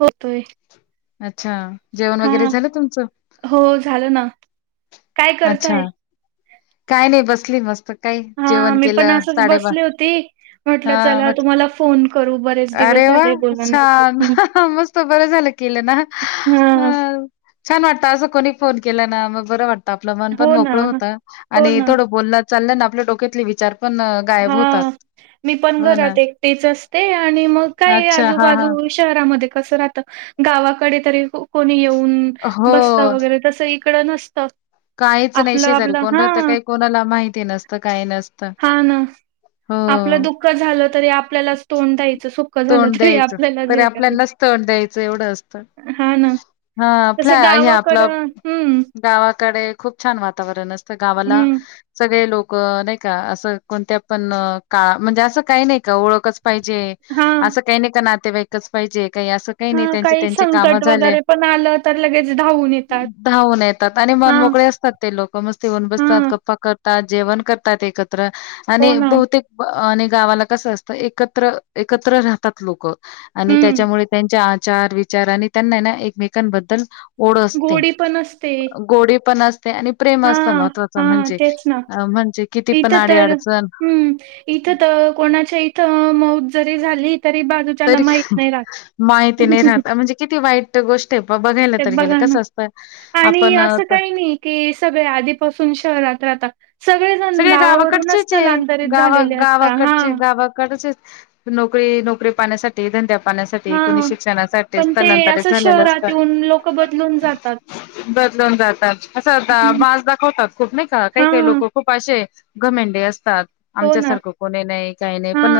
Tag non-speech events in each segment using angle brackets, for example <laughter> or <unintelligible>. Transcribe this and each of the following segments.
होतोय. अच्छा, जेवण हा वगैरे झालं तुमचं? हो झालं ना काय अच्छा. करतय? काय नाही बसली मस्त काही हा जेवण मी पण केलं असंच साडेब. बसली होती हा म्हटलं चला म्हट तुम्हाला फोन करू बरेच दिवस अरे वा झाले बोलण नाही छान झालं हं. मस्त बर झालं. ना हा छान वाटत अस को फोन न केला ना मग बर वाटत आपलं म पण हो ना मोकळं होत हो आणि ना थोडं ब चाललं आपल्या डोक्यातले विचार पण गायब हा होतात. मी पण हो ना. घरात एकटीच असते आणि मग काय अच्छा. हां, हां. आजूबाजू शहरामध्ये गावाकडे तरी कोणी येऊन बसता हो. वगैरे तस तिकडं नसतात. काहीच नाही शेजारी कोण राहत काही कोणाला माहिती नसतं काही नसतं. हा ना हो. आपलं दुःख झालं तरी आपल्याला तोंड द्यायचं. झालं तोंड तरी द्यायचं आपल्यालाच तरी हे करायचं आपल्यानाच तोंड द्यायचं एवढं असत. हा ना हा तसं आपल्या हे आपलं गावाकडं हम्म गावा गावाकडे खूप छान वातावरण असतं, गावाला हम्म सगळे लोक नाही का असं कोणत पण का म्हणजे असं काही नाही का ओळखच पाहिजे, हा असं काही नाही का नातेवाईकच पाहिजे. का अस काही हा नाही त्यां त्यां काम संकट झाले वगैरे पण आलं तर लगेच धावून येतात. धवून येतात, आणि हा मन मोकळे असतात, ते लोक मस्ती होऊन बसत हा गप्पा कर जेवण करतात एकत्र हो आणि ना बहुतेक आणि गावाला कसं असतं एकत्र एकत्र राहतात लोक आणि हम्म त्याच्यामुळे त्यांच्या चार विचार आणि त्यांना ना एकमेकांबद्दल ओढ असते गोडी पण असते गोडी पण असते. ते आणि प्रेम हा असत महत्त्वाच हा म्हणजे तेच ना अ म्हणजे किती पण अडी अडचण इथ कोणाच्या इथ मौत जरी झाली. तरी बाजूच्याला तरी माहित नाही माहिती नाही राहत. राहत म्हणजे किती वाईट गोष्ट आहे बघायला ते तर गेलं बघा ना कसं असतं आणि आपण अ, असं तर काही नाही कि सगळे आधीपासून शहरात <unintelligible> सगळेजण सगळे गावावरूनच गावाकडचेच आहे स्थलांतरित गावा झालेले असता हा गावाकडचे गावाकडचे नोकरी नोकरी पाहण्यासाठी धंद्या पाण्यासाठी कुणी हा शिक्षणासाठी पण ते स्थलांतरित असं झालेलं. शहरात येऊन लोक बदलून जातात. बदलून जातात असं आता हं, माज दाखवतात खूप नाही काही काही लोक हां. खूप असे घमेंडे असतात आमच्यासारख कोणी नाही. काही नाही हा पण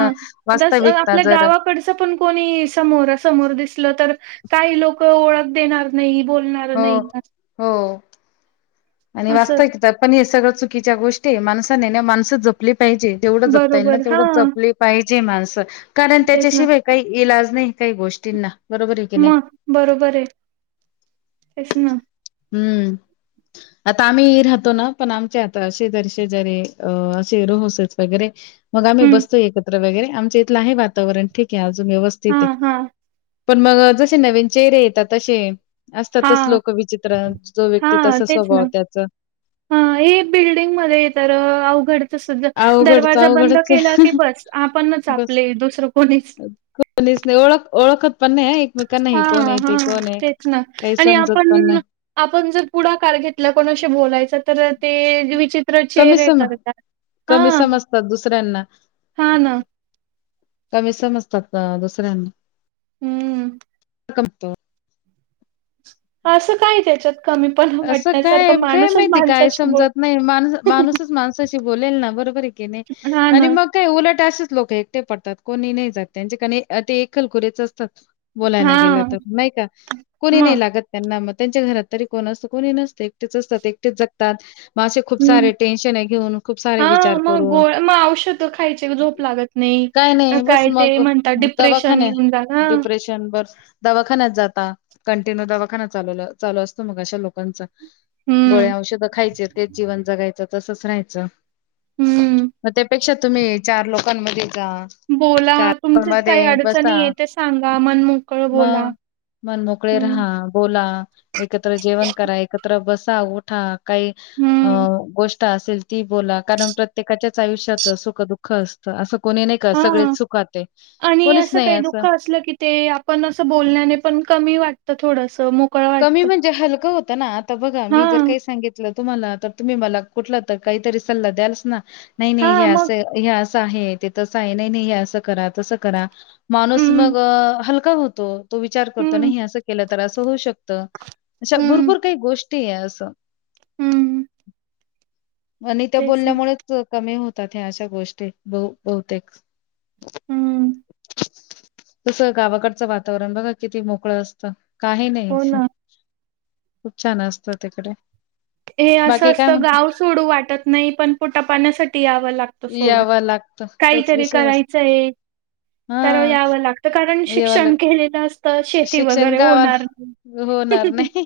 आता वास्तविकता आपल्या जर गावाकडचं पण कोणी समोरा समोर दिसलं तर काही लोक ओळख देणार नाही बोलणार हो नाही. हो आणि वाचतव असंच. क पण हे सगळं चुकीच्या गोष्टी माणसाने माणसच जपली, पाहिजे जेवढ जपता येईल ना बरोबर तेवढ हां. जपले पाहिजे, माणस कारण तेच ना. त्याच्याशिवाय काही इलाज नाही काही गोष्टींना. बरोबर आहे की नाही मग बरोबर आहे हेच ना हम्म आता आम्ही राहतो, ना पण आमचे आता असे जरसे जरी अ असे रोहस वगैरे मग आम्ही हं. बसतोय एकत्र वगैरे आमचं इथलं आहे वातावरण ठीक आहे अज व्यवस्थित आहे. हां, हां. पण मग जसे नवीन चेहरे येतात तसे असतातच लोक विचित्र जो हा व्यक्ती तसा तेच स्वभाव ना त्याचा बिल्डिंग मध्ये तर द् अवघडच दरवाजा बंद अवघडच केला की आहे बस आपण आपले दुसरं कोणीच स् नाही ओळ एक मेक हा हा तेच ना आणि समजत पण आपण नाही. आपण जर पुढाकार घेतला कोणाशी बोलायच, तर ते विचित्र कमी चेहरे सम करतात. कमी हां, समजतात दुसऱ्यांना हां ना. कमी समजतात ना दुसऱ्यांना हम्म. कमतो. हा असं काय त्याच्यात कमीपणा असं काय वाटण्यासारखं काय माणूसच माहिती काय माणसाशी बोल समजत नाही माणस माणूसच माणसाशी बोलेल ना बरोबर आहे. हां नि ना, म काय उओलट अस. लोक एकटे पडतात कोणी नाही जात त्यांच्याक ते एक खल खुरेच. बोलायला गेलं हां तर नाही का कोणी मग. नाही लागत त्यांना मग त्यांच्या घरात तरी कोण असतं कोणी नसत एकटेच असतात एकटेच जगतात. मासे खूप हम्म, सारे टेन्शन आहे घेऊन खूप सारे हां विचार मग करून गोळ मग औषध खायचे झोप लागत नाही. काय नाही बस काय ते मग म्हणतात डिप्रेशन दवाखाने येऊन जात हां, डिप्रेशन बर. दवाखान्यात जाता कंटिन्यू दवाखा ल चालू असतो मग अशा लोकांचा हम्म. गोळ्या औषध खायचे तेच जीवन जगायचं तसच राहायचं. हम्म, मग त्यापेक्षा तुम्ही चार लोकांमध्ये जा बोला चार पण तुमचीच काही मध्ये बसा अडचणी आहे ते सांगा मन मोकळं बोला. मग. मन मोकळे हम्म. राहा बोला. एकत्र जेवण करा एकत्र बसा उठा काही अ हम्म. गोष्ट असेल ती बोला कारण प्रत्येकाच्याच आयुष्यात सुख दुःख असतं असं. कोणी नाही का हां. सगळेच चुकात. आणि असं काही दुःख असलं की ते आपण असं बोलण्याने पण कमी वाटत. कमी म्हणजे हलकं होत ना आता बघा मी जर हां. काही सांगितलं. तुम्हाला तर तुम्ही मला कुठला तर काहीतरी सल्ला द्याल ना नाही नाही हे हां, मग अस. आहे ते तसं आहे नाही नाही असं करा तसं करा माणूस हं, मग हलका होतो. तो विचार करतो हं, नाही असं केलं तर असं होऊ शकतं अशा भरपूर काही गोष्टी आहे असं. हम्म. आणि त्या बोलन्यामुळेच कमी होतात हे अशा गोष्टी ब बहुतेक. हम्म. तस गावाकडचं वातावरण बघा किती मोकळ असतं. काही नाही हो ना. खूप छान असत तिकडे. हे असं बाकी काय असतं म्हणता? गाव सोडू वाटत नाही पण पोटा पाण्यासाठी या व लागत सोडून यावं लागतं. तोच काहीतरी विषय असतो. करायचंय. तर हां. यावं लागत कारण येवाला शिक्षण केलेलं अस. शिक्षण गावात होणार नाही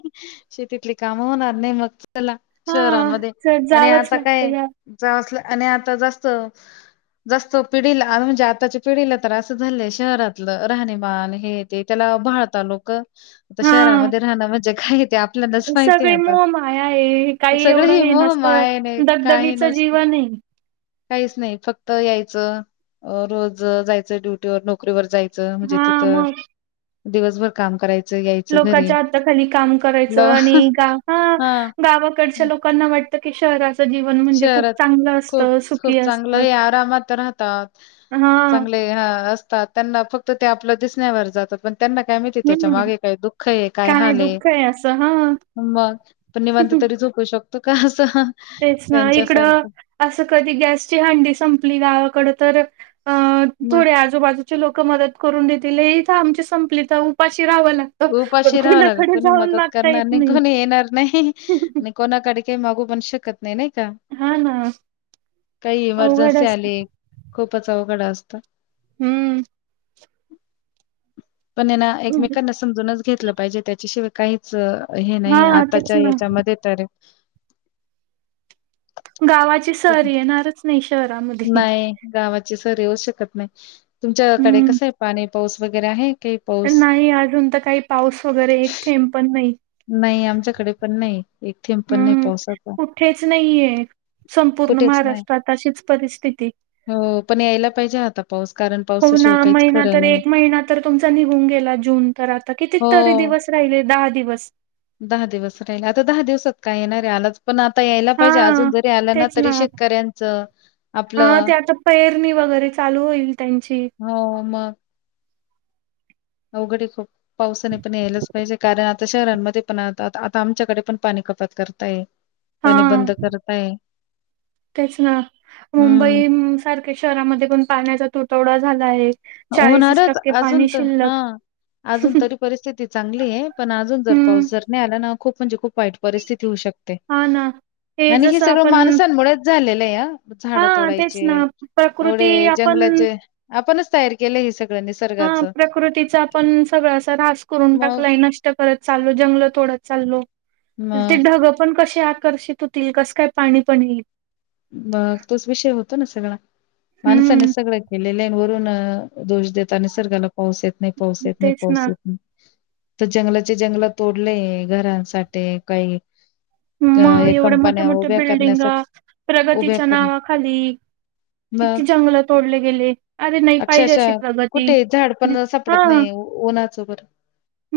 शेतीतली काम होणार नाही मग चला हां. शहरांमध्ये तर आणि जावंच आता लागतं काय या जावं च. आणि आता जास्त. जास्त पिढीला म्हणजे आताच्या पिढीला तर असं झालंय शहरातलं राहणीमान हे ते त्याला भाळता लोक आता शहरामध्ये राहणं म्हणजे काय. ते आपल्यालाच माहितीय सगळे आता. मोह माया आहे हे काही सगळं एवढं ही हे मोह नस माय नाही काही दगदगीचं नसत जीवन नाही. काहीच नाही फक्त यायचं रोज जायचं ड्युटीवर नोकरीवर जाय च म्हणजे तिथ हा दिवसभर काम कराय. लोकाच्या हाताखाली काम करायचं लव आणि गावा हां. गावाकडच्या हं. लोकांना वाटतं. की शहरा शहरात खूप सुखी खूप चांगलं असतं. हे आरामात राहतात. हा चांगले असतात त्यांना फक्त ते आपलं दिसण्यावर जातात पण त्यांना काय माहिती त्याच्या हम्म मागे काय दुःख आहे काय हाल आहे. दुःख असं हा मग पण निवांत तरी झोपू शकतो का असं? तेच ना इकडं त्यांच्यासारखं. असं कधी गॅसची हंडी संपली गावाकड तर अ मग थोड्या आजूबाजूचे लोक मदत करून देेतील इथ आमची संपली तर उपाशी राहावं लागतं. पण उपाशी राहावं लागल कुणाकडे कोणी जाऊन मदत मागता करणार येत नाही कोणी येणार नाही आणि कोणाकडे काही मागू पण शकत नाही नाही का हा ना काही अवघड इमर्जन्सी असत. आली. खूपच अवघड असत. हम्म. पण यांना एकमेकांना समजूनच घेतलं पाहिजे त्याच्याशिवाय काहीच हे नाही हा तेच आताच्या ना याच्यामध्ये तर. गावाची खूप सर येणारच नाही श नाही गावाची सर येऊच शकत नाही तुमच्याकडे हम्म कसं आहे पाणी. पाऊस वगैरे आहे? काही पाऊस? नाही अजून तर काही पाऊस वगैरे एक थेंब पण नाही. नाही आमच्याकडे पण नाही एक थेंब पण नाही हम्म पावसाच. कुठेच नाहीये संपूर्ण कुठेच नाही महाराष्ट्रात अशीच परिस्थिती हो पण यायला पाहिजे. आता पाऊस कारण हो ना पावसाशिवाय काहीच महिना खरं तर नाही. एक महिना तर तुमचा निघून गेला जून तर आता किती तरी हो. दिवस राहिले दहा. दिवस. दहा दिवस राहिले आता दहा दिवसात. काय येणारे आला पण आता यायला हा पाहिजे अजून जरी आलं ना तरी शेतकऱ्यांचं हा आपलं. ते आता पेरणी वगैरे चालू होईल त्यांची. हो मग अवघड आहे, खूप पावसाने पण यायलाच पाहिजे कारण आता शहरांमध्ये पण आता आता आता आमच्याकडे पण पाणी कपात करत आहे, पाणी हा बंद करत आहे. तेच ना मुंबई सारख्या शहरामध्ये पण पाण्याचा तुटवडा झाला आहे. चाळीसच होणारच टक्के अजून पाणी तर शिल्लक हां. अजून तरी परिस्थिती चांगली आहे पण अजून जर हम्म पाऊस जर नाही आला ना खूप. म्हणजे खूप वाईट परिस्थिती होऊ शकते हा ना. आणि हे जसं सगळं आपण माणसांमुळेच झालेलं आहे हां. हा झाडं तेच तोडायचे ना प्रकृती एवढे आपण जंगलाचे आपणच तयार केले हे सग हां प्रकृतीचा आपण सगळं अस ऱ्हास करून मग? टाकलाय नष्ट करत चालो जंगलत. थोडं चाललो ते मग ढगं पण कसे आकर्षित होतील कसं काय पाणी पण येईल. मग तोच विषय होतो, ना सगळा माणसाने हम्म. सगळं केलेलं आहे वरून. दोष देता निसर्गाला पाऊस येत नाही, पाऊस येत नाही, तेच पाऊस ना येत नाही. तर जंगलाचे जंगल तोडले घरांसाठी काही. अ, मग या एवढ्या मोठ्या कंपन्या मोठ्या उभ्या बिल्डिंग करण्यासाठी उभ्या प्रगतीच्या कर नावाखाली. मग किती जंगल तोडले गेले अरे नाही पाहिजे अशी अक्षरशः प्रगती हा. ऊनाच बर.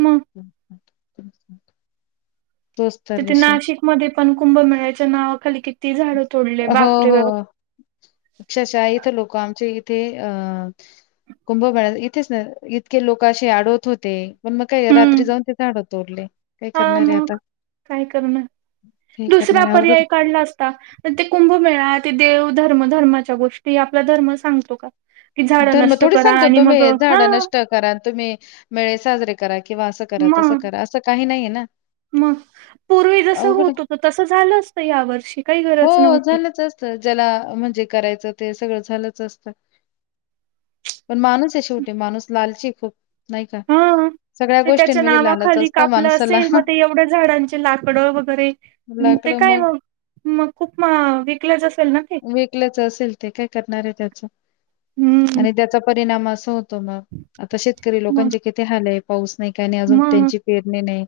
मग तोच तर तिथे विषय. नाशिकमध्ये पण कुंभमेळाच्या नावाखाली कि. हो हो अक्षाशा इथ लोक आमचे इ ते अ कुंभमेळ इथेच ना इतके लोकशी आडवत होते. पण मग काय हम्म रात्री जाऊन ते झाडे तोडले काय हा करणारे आता. मग काय करण काही दुसरा करणार आहे अवघड पर्याय काढला असता. ते कुंभमेळा ते देव धर्म धर्माच्या गोष्टी आपला धर्म सांगतो का. कि झाडं धर्म नष्ट थोडी करा सांगतो आणि मग तुम्ही हा झाड नष्ट करा तुम्ही मेळे साजरे करा. किंवा असं करा तसं मग करा असं काही नाहीये ना. मग पूर्वी जसं अवघड आहे. होतो, तर तसं झालं असत या वर्षी काही गरज हो, नव्हती. झालंच असतं. ज्याला म्हणजे करायचं. ते सगळं झालंच असत पण माणूस आहे, शेवटी माणूस लालची खूप. नाही का हा <unintelligible> ते त्याच्या गोष्टींमध्ये लालच नावाखाली असतं कापलं माणसाला. असेल मग ते एवढ्या झाडांचे लाकडं वगैरे ते लाकडं का. मग! मग खूप म विकलाच असेल. ना ते विकलच असेल ते काय करणार आहे, त्याच हम्म आणि त्याचा परिणाम अस होत. त मग शेतकरी मग लोकांचे किती हलय पाऊस नाही का नाही अजून मग त्यांची पेरणे नाही.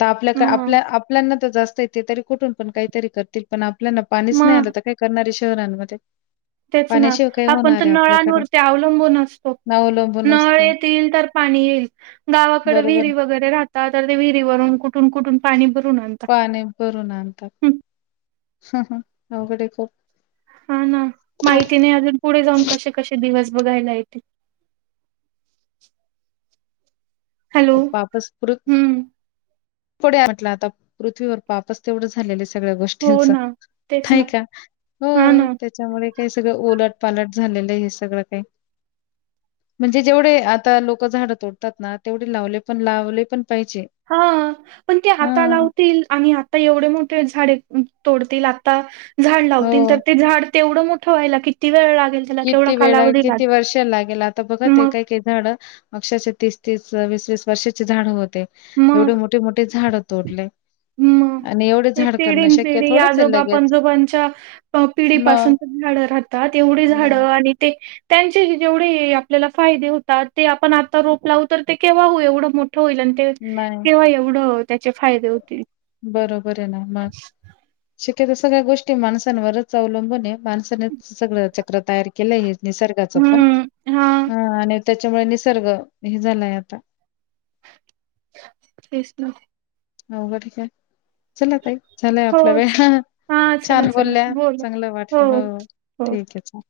तर आपल्याक मग आपल्या आपल्याना तर जास्त येते तरी कुठून पण काहीतरी करतील पण. आपल्याना पाणीच नाही आलं मग तर काय करणारी शहरांमध्ये. तेच ना पाण्याशिवाय काय आपण तर होणार आहे आपल्याकडं नळांवरती अवलंबून असतो ना अवलंबून नळ असतं येतील तर पाणी येईल गावाकडे बरोबर विहिरी वगैरे राहतात तर ते विहिरीवरून कुठून कुठून पाणी भरून आणतात पाने भरून हं, आणतात अघडे कर हा ना माहिती नाही अजून पुढे जाऊन कसे कसे दिवस बघायला य ते पापस् पुृत हम्म पुढे म्हट आता पृथ्वीवर पापस तेवढं झालेले सगळ्या हो गोष्टींच ना तेच नाही ना का हो हा ना. त्याच्यामुळे काही सगळं उलटपालट झालेलं आहे हे सगळं काही म्हणजे जेवढे आता लोक झाडं तोडतात ना तेवढे लावले पण लावले पण पाहिजे. हा पण ते आता हां. लावतील आणि आता एवढे मोठे झाडे तोडतील आता झाड लावतील तर हो. ते झाड तेवढं मोठं व्हायला किती वेळ लाग किती वेळा किती वर्ष लागेल आता बघत आहे मग काय का झाड अक्षरशे तीस तीस स वीस वीस वर्षाचे झाड होते एवढे मोठे मोठे झाड हो त उरले ह ते पिढीन पिढी थोडंच आहे आजोबा लगेच. पणजोबांच्या पिढी पाासून मग, राहतात तेवढे झाड मग आणि त्यांचे जेवढे आपल्याला फायदे होतात ते आपण आता रोप लावू तर ते केव्हा एवढं मोठं होईल नाही. तेव्हा एवढं त्याचे फायदे होतील बरोबर आहे ना मग सगळ्या गोष्टी माणसांवरच अवलंबून आहे माणसानेच सगळं चक्र तयार केलं आहे निसर्गाच पण हा आणि त्याच्यामुळे निसर्ग हे झालाय आता तेसल हो का ठीक आहे चला तई झालं आपल्या हो. वेळ हां. चला, छान चला. बोलल्या बोला. चांगलं वाटलं हो हो. ठीक आहे